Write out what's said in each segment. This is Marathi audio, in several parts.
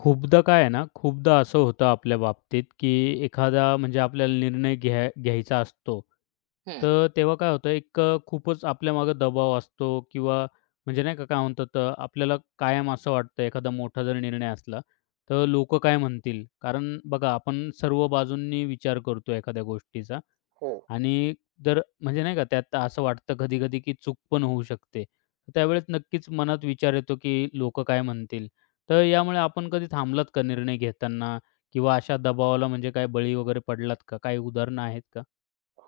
खूपदा काय आहे ना, खूपदा असं होतं आपल्या बाबतीत, की एखादा म्हणजे आपल्याला निर्णय घ्यायचा असतो. हं. तर तेव्हा काय होतं, एक खूपच आपल्यामागं दबाव असतो किंवा म्हणजे नाही का, काय म्हणतात आपल्याला कायम असं वाटतं एखादा मोठा जर निर्णय असला, तर लोकं काय म्हणतील? कारण बघा, आपण सर्व बाजूंनी विचार करतो एखाद्या गोष्टीचा हो, आणि जर म्हणजे नाही का त्यात असं वाटतं कधी-कधी की चूक पण होऊ शकते. तर त्यावेळेस नक्कीच मनात विचार येतो की लोकं काय म्हणतील? तर यामुळे आपण कधी थांबलात का निर्णय घेताना किंवा अशा दबावाला म्हणजे काय बळी वगैरे पडलात का? काही उदाहरणं आहेत का?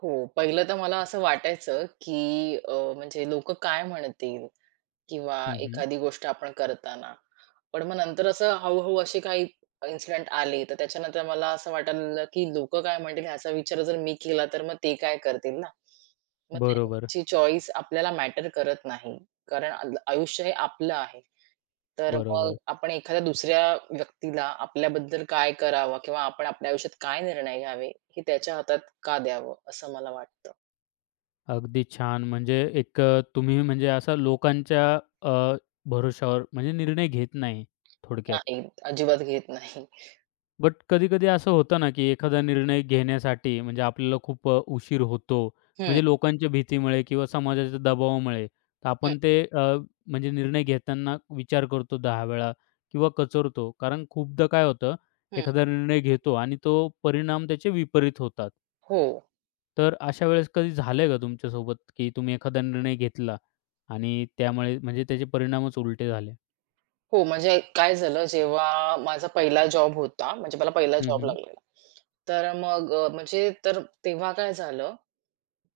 हो. पहिलं तर मला असं वाटायचं, की म्हणजे लोकं काय म्हणतील? किंवा हं, हं. एखादी गोष्ट आपण करताना. पण मग नंतर असं हळू असे काही इन्सिडेंट आले, तर त्याच्यानंतर मला असं वाटायला लागलं, की लोकं काय म्हणतील ह्याचा विचार जर मी केला, तर मग ते काय करतील ना? मग बरोबर, त्यांची चॉईस आपल्याला मॅटर करत नाही. कारण आयुष्य हे आपलं आहे. तर मग बरोबर. आपण एखाद्या दुसऱ्या व्यक्तीला आपल्याबद्दल काय करावं किंवा आपण आपल्या आयुष्यात काय निर्णय घ्यावे, हे त्याच्या हातात का द्यावं, असं मला वाटतं. अगदी छान. म्हणजे एक तुम्ही म्हणजे असा लोकांच्या अ, भरोशावर म्हणजे निर्णय घेत नाही थोडक्यात. नाही, अजिबात घेत नाही. बट कधी-कधी असं होतं ना, की एखादा निर्णय घेण्यासाठी म्हणजे आपल्याला खूप उशीर होतो. हं, म्हणजे लोकांच्या भीतीमुळे किंवा समाजाच्या दबावामुळे. तर हं, आपण ते म्हणजे निर्णय घेताना विचार करतो 10 वेळा किंवा कचरतो. कारण खूपदा काय होतं, हं. एखादा निर्णय घेतो आणि तो परिणाम त्याचे विपरीत होतात. हो, तर अशा वेळेस कधी झालंय का तुमच्यासोबत, की तुम्ही एखादा निर्णय घेतला आणि त्यामुळे म्हणजे त्याचे परिणामच उलटे झाले? हो. म्हणजे काय झालं जेव्हा माझा पहिला जॉब होता, म्हणजे मला पहिला हं, जॉब हं. लागलेला. तर मग म्हणजे तर तेव्हा काय झालं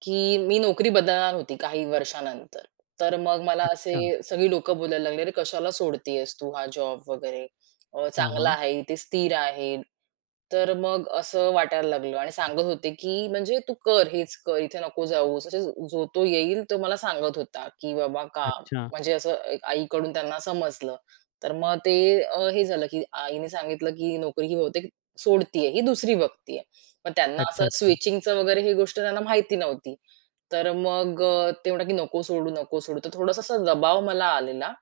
की मी नोकरी बदलणार होती काही वर्षानंतर. तर मग मला असे अच्छा. सगळी लोकं बोलायला लागली, "अरे कशाला सोडतीयेस तू हा जॉब वगैरे? हां, चांगला हां. आहे, इथे स्थिर आहे." तर मग असं वाटायला लागलं आणि सांगत होते, की म्हणजे "तू कर, हेच कर, इथे नको जाऊस." असे जो तो येईल तो मला सांगत होता, की "बाबा का?" अच्छा. म्हणजे असं एक आईकडून त्यांना समजलं. तर मग ते हे झालं, की आईने सांगितलं, की "नोकरी ही बहुतेक सोडतीये, ही दुसरी बघतीये." मग त्यांना अच्छा, असं अच्छा. स्विचिंगचं वगैरे ही गोष्ट त्यांना माहिती नव्हती. तर मग ते म्हणतात की "नको सोडू, नको सोडू." तर थोडासा असा दबाव मला आलेला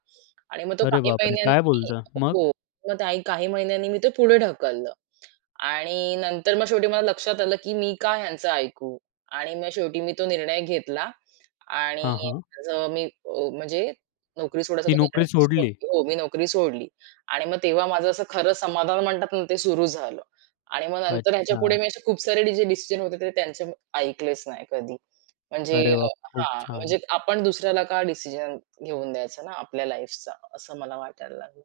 आणि मग तो अरे काही बापरे! काय महिन्यांनी बोलता? मग? हो. मग त्याही काही महिन्यांनी मी ते पुढे ढकललं आणि नंतर मग शेवटी मला लक्षात आलं की मी का ह्यांचं ऐकू? आणि मग शेवटी मी तो निर्णय घेतला आणि हां, हां. माझं मी म्हणजे नोकरी सोडायचा ती तो निर्णय नोकरी सोडली? सोडली. हो, मी नोकरी सोडली आणि मग तेव्हा माझं असं खरं समाधान म्हणतात ना, ते सुरू झालं आणि मग नंतर ह्याच्यापुढे अच्छा. मी असे खूप सारे जे डिसिजन होते ते त्यांचे ऐकलेच नाही कधी. म्हणजे अरे अ, वाह! खूप हां, छान. म्हणजे आपण दुसऱ्याला का डिसिजन घेऊन द्यायचा ना आपल्या लाईफचा, असं मला वाटायला लागलं.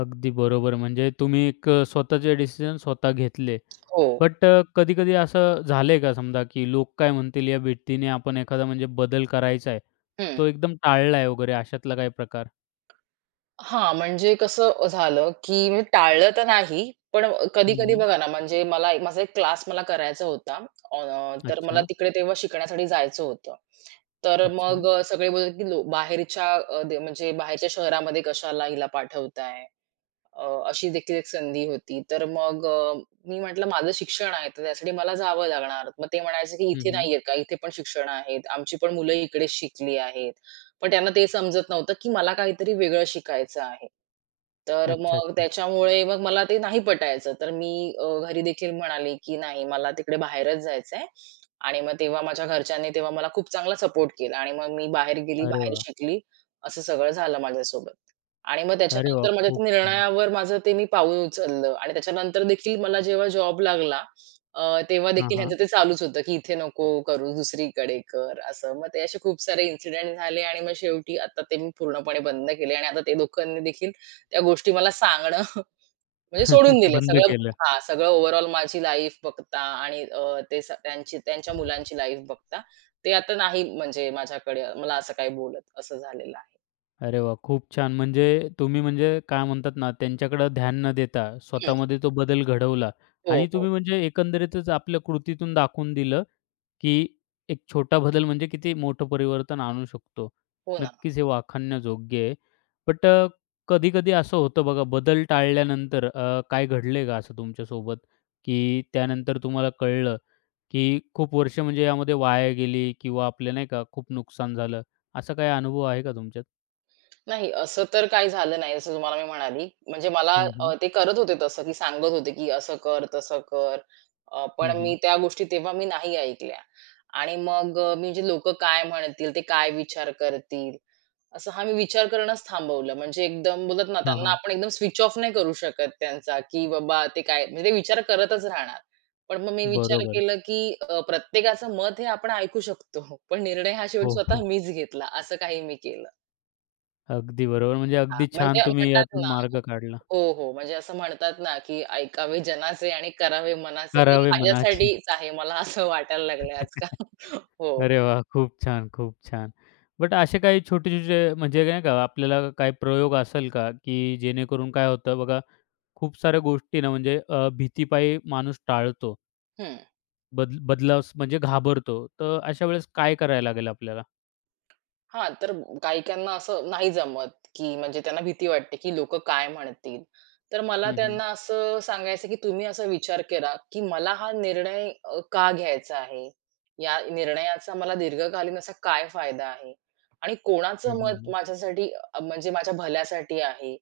अगदी बरोबर. म्हणजे तुम्ही एक स्वतःचे डिसिजन स्वतः घेतले. हो. बट कधी-कधी असं झालंय का समजा, की लोक काय म्हणतील या भीतीने आपण एखादा म्हणजे बदल करायचा आहे, हं. तो एकदम टाळलाय वगैरे अशातला काही प्रकार? हां, म्हणजे कसं झालं, की मी टाळलं तर नाही, पण हं, कधी-कधी हं. बघा ना, म्हणजे मला माझा एक क्लास मला करायचा होता. अ, तर मला अच्छा, तिकडे तेव्हा शिकण्यासाठी जायचं होतं. तर अच्छा. मग सगळे बोलले, की "लो बाहेरच्या अ, दे म्हणजे बाहेरच्या शहरामध्ये कशाला हिला पाठवताय?" अ, अशी देखील एक संधी होती. तर मग मी म्हटलं, "माझं शिक्षण आहे, तर त्यासाठी मला जावं लागणार." मग ते म्हणायचे, की हं, "इथे हं. नाहीये का? इथे पण शिक्षण आहेत. आमची पण मुलं इकडे शिकली आहेत." पण त्यांना ते समजत नव्हतं, की मला काहीतरी वेगळं शिकायचं आहे. तर अच्छा, मग अच्छा. त्याच्यामुळे मग मला ते नाही पटायचं. तर मी घरी देखील म्हणाले, की "नाही, मला तिकडे बाहेरच जायचंय." आणि मग तेव्हा माझ्या घरच्यांनी तेव्हा मला खूप चांगला सपोर्ट केला आणि मग मी बाहेर गेली, अरे बाहेर वाह! शिकली. असं सगळं झालं माझ्यासोबत. आणि मग अरे वाह! त्याच्यानंतर माझ्या खूप त्या छान. निर्णयावर माझं ते मी पाऊल उचललं आणि त्याच्यानंतर देखील मला जेव्हा जॉब लागला तेव्हा हां, देखील हां. ह्यांचं ते चालूच होतं, की "इथे नको करू, दुसरीकडे कर." असं. मग ते असे खूप सारे इन्सिडेंट झाले आणि मग शेवटी आता ते मी पूर्णपणे बंद केले आणि आता ते दोघांनी देखील त्या गोष्टी मला सांगणं म्हणजे सोडून दिले. बंद सगळं केलं. हां, सगळं ओव्हरऑल माझी लाईफ बघता आणि अ, ते स त्यांची त्यांच्या मुलांची लाईफ बघता, ते आता नाही म्हणजे माझ्याकडे मला असं काही बोलत, असं झालेलं आहे. अरे वाह! खूप छान. म्हणजे तुम्ही म्हणजे काय म्हणतात ना, त्यांच्याकडे ध्यान न देता हं. स्वतःमध्ये तो बदल घडवला हो, आणि हो. तुम्ही म्हणजे एकंदरीतच आपल्या कृतीतून दाखवून दिलं, की एक छोटा बदल म्हणजे किती मोठं परिवर्तन आणू शकतो. हो ना. नक्कीच हे वाखाणण्याजोग्य आहे. बट कधी-कधी असं होतं बघा बदल टाळल्यानंतर काय घडलंय का असं तुमच्यासोबत, की त्यानंतर तुम्हाला कळलं, की खूप वर्ष म्हणजे यामध्ये वाया गेली किंवा आपले नाही का खूप नुकसान झालं. असा काही अनुभव आहे का तुमच्यात? नाही असं तर काही झालं नाही, जसं तुम्हाला मी म्हणाली. म्हणजे मला हं, हं. ते करत होते तसं, की सांगत होते, की असं कर, तसं कर. हं, पण मी हं. त्या गोष्टी तेव्हा मी नाही ऐकल्या आणि मग मी जे लोकं काय म्हणतील, ते काय विचार करतील असं मी विचार करणंच थांबवलं. म्हणजे एकदम बोलतात ना, हां, त्यांना हां. आपण एकदम स्विच ऑफ नाही करू शकत त्यांचा, की बाबा ते काय म्हणजे ते विचार करतच राहणार. पण मग मी विचार बरोबर. केलं, की प्रत्येकाचं मत हे आपण ऐकू शकतो, पण निर्णय हा शेवटी हो, स्वतः हो. मीच घेतला, असं काही मी केलं. अगदी बरोबर. म्हणजे हां, अगदी छान म्हणजे तुम्ही म्हणतात यातून ना मार्ग काढला. हो, हो. म्हणजे असं म्हणतात ना, की ऐकावे जनाचे आणि करावे मनाचे. हे करावे मनाचे. माझ्यासाठीच आहे, मला असं वाटायला लागलंय आजकाल. हो. अरे वाह! खूप छान, खूप छान. बट असे काही छोटे-छोटे म्हणजे नाही का आपल्याला काही प्रयोग असेल का, की जेणेकरून काय होतं बघा, खूप साऱ्या गोष्टी ना म्हणजे भीतीपायी माणूस टाळतो. हं. बदलावस म्हणजे घाबरतो. तर अशा वेळेस काय करायला लागेल आपल्याला? हां, तर काही-काहींना असं नाही जमत, की म्हणजे त्यांना भीती वाटते, की लोकं काय म्हणतील? तर मला हं, हं. त्यांना असं सांगायचं, की तुम्ही असा विचार करा, की मला हा निर्णय का घ्यायचा आहे? या निर्णयाचा मला दीर्घकालीन असा काय फायदा आहे? आणि हं, कोणाचं हं, मत हं. माझ्यासाठी म्हणजे माझ्या भल्यासाठी आहे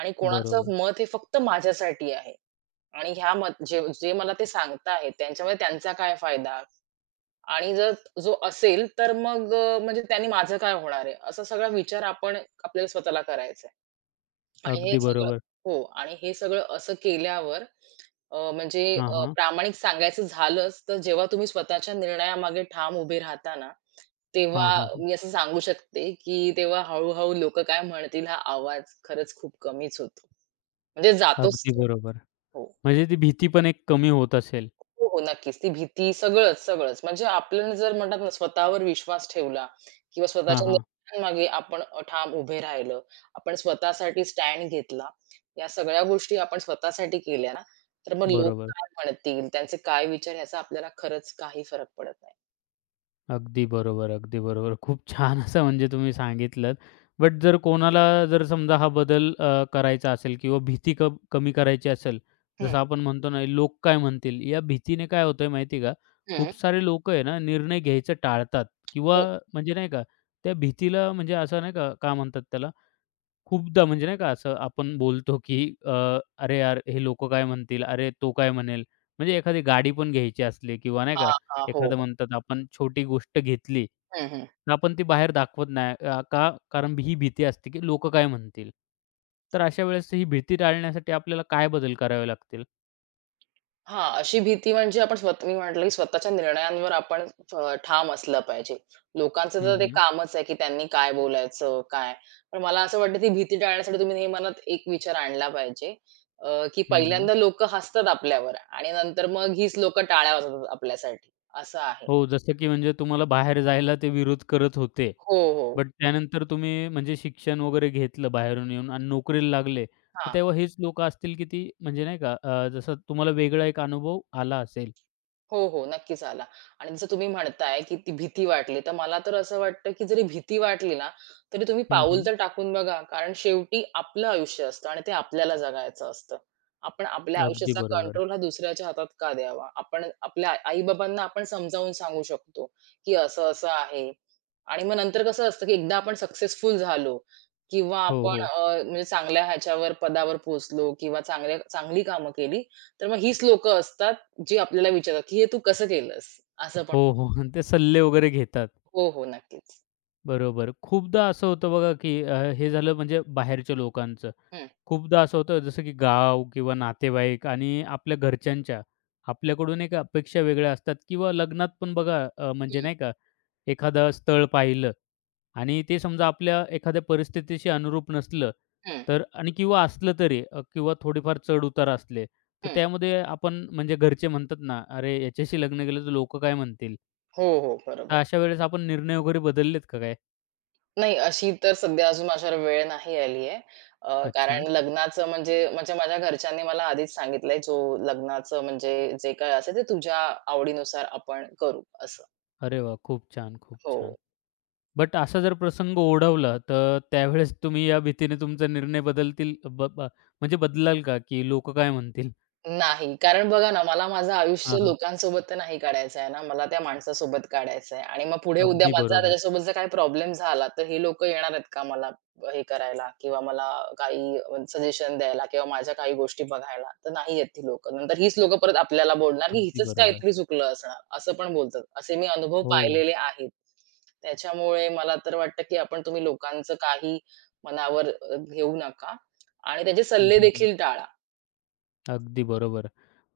आणि बरोबर. कोणाचं मत हे फक्त माझ्यासाठी आहे आणि ह्या मत जे जे मला ते सांगताहेत त्यांच्यामध्ये त्यांचा काय फायदा? आणि जर जो असेल, तर मग म्हणजे त्याने माझं काय होणार आहे? असा सगळा विचार आपण आपल्याला स्वतःला करायचा आहे. आणि हे अगदी सगळं बरोबर. हो. आणि हे सगळं असं केल्यावर अ, म्हणजे हां, हां. प्रामाणिक सांगायचं झालंच, तर जेव्हा तुम्ही स्वतःच्या निर्णयामागे ठाम उभे राहता ना, तेव्हा हां, हां, हां. मी असं सांगू शकते, की तेव्हा हळू-हळू लोक काय म्हणतील हा आवाज खरंच खूप कमीच होतो. म्हणजे जातोच अगदी तो. बरोबर. हो. म्हणजे ती भीती पण एक कमी होत असेल. हो, हो. नक्कीच. ती भीती सगळंच, सगळंच. म्हणजे आपण जर म्हणतात ना स्वतःवर विश्वास ठेवला किंवा हां, स्वतःच्या हां. निर्णयांमागे आपण ठाम उभे राहिलं. आपण स्वतःसाठी स्टँड घेतला. या सगळ्या गोष्टी आपण स्वतःसाठी केल्या ना, तर मग लोक बरोबर. काय म्हणतील, त्यांचे काय विचार याचा आपल्याला खरंच काही फरक पडत नाही. अगदी बरोबर, अगदी बरोबर. खूप छान असं म्हणजे तुम्ही सांगितलंत. बट जर कोणाला जर समजा हा बदल करायचा असेल किंवा भीती कमी करायची असेल, हं, जसं आपण म्हणतो ना, लोक काय म्हणतील? या भीतीने काय होतंय माहिती आहे का? हं. खूप सारे लोकं आहे ना, निर्णय घ्यायचं टाळतात किंवा हो. म्हणजे नाही का, त्या भीतीला म्हणजे असं नाही का, काय म्हणतात त्याला? खूपदा म्हणजे नाही का असं आपण बोलतो की अ, "अरे यार, हे लोकं काय म्हणतील? अरे तो काय म्हणेल?" म्हणजे एखादी गाडी पण घ्यायची असली किंवा नाही का हां, हां. हो. एखादं म्हणतात आपण छोटी गोष्ट घेतली, हं, हं. तर आपण ती बाहेर दाखवत नाही. का? कारण ही भीती असते की लोक काय म्हणतील? तर अशा वेळेस ही भीती टाळण्यासाठी आपल्याला काय बदल करावे लागतील? हां, अशी भीती म्हणजे आपण स्वतः मी म्हटलं, की स्वतःच्या निर्णयांवर आपण ठाम असलं पाहिजे. लोकांचं हं, तर ते हं. कामच आहे, की त्यांनी काय बोलायचं, काय. पण मला असं वाटतं ती भीती टाळण्यासाठी तुम्ही हे मनात एक विचार आणला पाहिजे, की हं, हं. पहिल्यांदा लोकं हसतात आपल्यावर आणि नंतर मग हीच लोकं टाळ्या वाजवतात आपल्यासाठी, असं आहे. हो, जसं की म्हणजे तुम्हाला बाहेर जायला ते विरोध करत होते. हो, हो. बट त्यानंतर तुम्ही म्हणजे शिक्षण वगैरे घेतलं बाहेरून येऊन आणि नोकरीला लागले, तर हां. तेव्हा हेच लोकं असतील की ती म्हणजे नाही का जसं तुम्हाला वेगळा एक अनुभव आला असेल. हो, हो. नक्कीच आला. आणि जसं तुम्ही म्हणताय, की ती भीती वाटली, तर मला तर असं वाटतं, की जरी भीती वाटली ना, तरी तुम्ही हं, पाऊल हं. तर टाकून बघा. कारण शेवटी आपलं आयुष्य असतं आणि ते आपल्याला जगायचं असतं. आपण आपल्या अगदी आयुष्याचा बरोबर. कंट्रोल हा दुसऱ्याच्या हातात का द्यावा? आपण आपल्या आई-बाबांना आपण समजावून सांगू शकतो, की असं-असं आहे. आणि मग नंतर कसं असतं, की एकदा आपण सक्सेसफुल झालो किंवा हो, आपण हो. म्हणजे चांगल्या ह्याच्यावर पदावर पोहोचलो किंवा चांगली कामं केली, तर मग हीच लोकं असतात, जी आपल्याला विचारतात, की "हे तू कसं केलंस?" असं पण हो, हो. आणि ते सल्ले वगैरे घेतात. हो, हो. नक्कीच. बरोबर. खूपदा असं होतं बघा की हे झालं म्हणजे बाहेरच्या लोकांचं. हं, खूपदा असं होतं जसं की गाव किंवा नातेवाईक आणि आपल्या घरच्यांच्या आपल्याकडून एक अपेक्षा वेगळ्या असतात किंवा लग्नात पण बघा म्हणजे हं, नाही का एखादं स्थळ पाहिलं आणि ते समजा आपल्या एखाद्या परिस्थितीशी अनुरूप नसलं हं, तर आणि किंवा असलं तरी किंवा थोडेफार चढ-उतार असले, तर हं. त्यामध्ये आपण म्हणजे घरचे म्हणतात ना, "अरे याच्याशी लग्न केलं तर लोकं काय म्हणतील?" हो, हो. बरोबर. अशा वेळेस आपण निर्णय वगैरे बदललेत का काय? नाही अशी तर सध्या अजून माझ्यावर वेळ नाही आली आहे. अच्छा. कारण लग्नाचं म्हणजे म्हणजे माझ्या घरच्यांनी मला आधीच सांगितलंय, "जो लग्नाचं म्हणजे जे काही असेल ते तुझ्या आवडीनुसार आपण करू," असं. अरे वाह! खूप छान, खूप हो. छान. बट असा जर प्रसंग ओढवला, तर त्यावेळेस तुम्ही या भीतीने तुमचा निर्णय बदलतील ब ब म्हणजे बदलाल का, की लोक काय म्हणतील? नाही. कारण बघा ना, मला माझं आयुष्य हां, हां. लोकांसोबत तर नाही काढायचं आहे ना. मला त्या माणसासोबत काढायचं आहे आणि मग पुढे उद्या अगदी माझा बरोबर, त्याच्यासोबत जर काही प्रॉब्लेम झाला, तर ही लोकं येणार आहेत का मला हे करायला किंवा मला काही सजेशन द्यायला किंवा माझ्या काही गोष्टी बघायला? तर नाही आहेत ती लोकं. नंतर हीच लोकं परत आपल्याला बोलणार, की अगदी हिचंच बरोबर. काहीतरी चुकलं असणार. असं पण बोलतात. असे मी अनुभव हो. पाहिलेले आहेत. त्याच्यामुळे मला तर वाटतं, की आपण तुम्ही लोकांचं काही मनावर घेऊ नका आणि त्याचे हं, सल्ले हं, हं. देखील टाळा. अगदी बरोबर.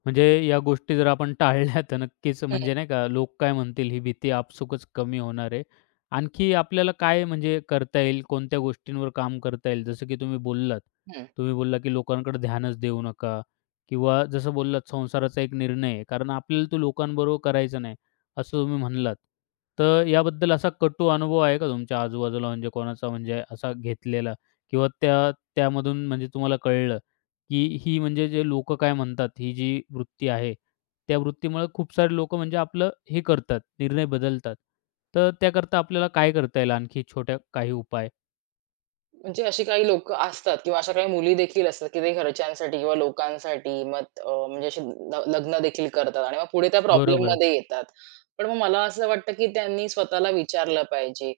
म्हणजे या गोष्टी जर आपण टाळल्या तर नक्कीच म्हणजे हं, नाही का, लोक काय म्हणतील ही भीती आपसुकच कमी होणार आहे. आणखी आपल्याला काय म्हणजे करता येईल, कोणत्या गोष्टींवर काम करता येईल? जसं की तुम्ही बोललात. हं. तुम्ही बोलला की लोकांकडे ध्यानच देऊ नका किंवा जसं बोललात संसाराचा एक निर्णय आहे, कारण आपल्याला तो लोकांबरोबर करायचा नाही, असं तुम्ही म्हणलात. तर याबद्दल असा कटू अनुभव आहे का तुमच्या आजूबाजूला म्हणजे कोणाचा म्हणजे असा घेतलेला किंवा त्या त्यामधून म्हणजे तुम्हाला कळलं? की ही म्हणजे जे लोकं काय म्हणतात, ही जी वृत्ती आहे, त्या वृत्तीमुळे खूप सारे लोकं म्हणजे आपलं हे करतात, निर्णय बदलतात. तर त्याकरता आपल्याला काय करता येईल आणखी छोट्या काही उपाय? म्हणजे अशी काही लोकं असतात किंवा अशा काही मुली देखील असतात, की ते घरच्यांसाठी किंवा लोकांसाठी मग म्हणजे अशी लग्न देखील करतात आणि मग पुढे त्या बरोबर. प्रॉब्लेममध्ये येतात. पण मग मला असं वाटतं, की त्यांनी स्वतःला विचारलं पाहिजे,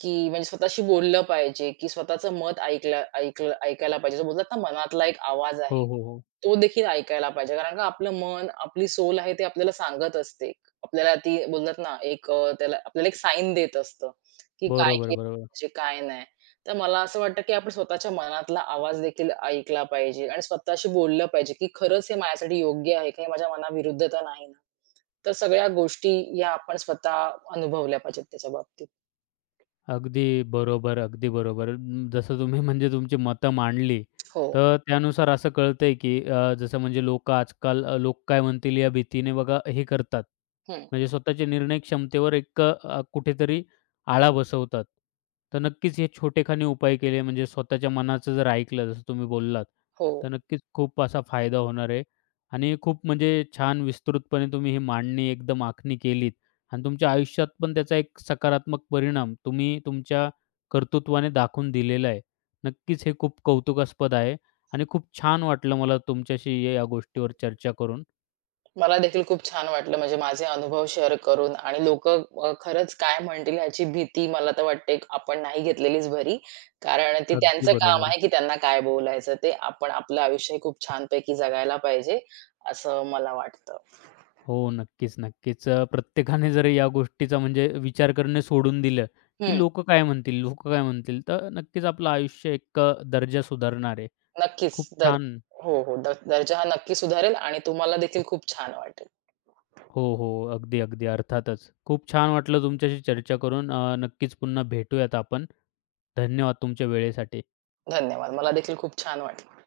की म्हणजे स्वतःशी बोललं पाहिजे, की स्वतःचं मत ऐकलं ऐकलं ऐकायला पाहिजे. जो बोलतात ना मनातला एक आवाज आहे, हो, हो, हो. तो देखील ऐकायला पाहिजे. कारण का आपलं मन, आपली सोल आहे ते आपल्याला सांगत असते. आपल्याला ती बोलतात ना त्याला आपल्याला एक साईन देत असतं, की काय बरोबर, केलं बरोबर. पाहिजे, काय नाही. तर मला असं वाटतं, की आपण स्वतःच्या मनातला आवाज देखील ऐकला पाहिजे आणि स्वतःशी बोललं पाहिजे, की खरंच हे माझ्यासाठी योग्य आहे का? हे माझ्या मनाविरुद्ध तर नाही ना? तर सगळ्या गोष्टी या आपण स्वतः अनुभवल्या पाहिजेत त्याच्या बाबतीत. अगदी बरोबर, अगदी बरोबर. जसं तुम्ही म्हणजे तुमची मतं मांडली, हो. तर त्यानुसार असं कळतंय की जसं म्हणजे लोकं आजकाल लोक काय म्हणतील या भीतीने बघा हे करतात. हं. म्हणजे स्वतःच्या निर्णय क्षमतेवर एक कुठेतरी आळा बसवतात. तर नक्कीच हे छोटेखानी उपाय केले म्हणजे स्वतःच्या मनाचं जर ऐकलं जसं तुम्ही बोललात, हो. तर नक्कीच खूप असा फायदा होणार आहे आणि खूप म्हणजे छान विस्तृतपणे तुम्ही ही मांडणी एकदम आखणी केलीत. आणि तुमच्या आयुष्यात पण त्याचा एक सकारात्मक परिणाम तुम्ही तुमच्या कर्तृत्वाने दाखवून दिलेला आहे. नक्कीच हे खूप कौतुकास्पद आहे आणि खूप छान वाटलं मला तुमच्याशी या या गोष्टीवर चर्चा करून. मला देखील खूप छान वाटलं म्हणजे माझे अनुभव शेअर करून आणि लोकं खरंच काय म्हणतील ह्याची भीती मला तर वाटते आपण नाही घेतलेलीच बरी. कारण ती अगदी त्यांचं काम बरोबर. आहे, की त्यांना काय बोलायचं ते. आपण आपलं आयुष्य हे खूप छानपैकी जगायला पाहिजे, असं मला वाटतं. हो, नक्कीच, नक्कीच. प्रत्येकाने जर या गोष्टीचा म्हणजे विचार करणे सोडून दिलं, की हं. लोकं काय म्हणतील, लोकं काय म्हणतील, तर नक्कीच आपलं आयुष्य एक दर्जा सुधारणार आहे. नक्कीच. खूप छान हो, हो. दर्जा हा नक्की सुधारेल आणि तुम्हाला देखील खूप छान वाटेल. हो, हो. अगदी, अगदी. अर्थातच. खूप छान वाटलं तुमच्याशी चर्चा करून. नक्कीच पुन्हा भेटूयात आपण. धन्यवाद तुमच्या वेळेसाठी. धन्यवाद. मला देखील खूप छान वाटलं.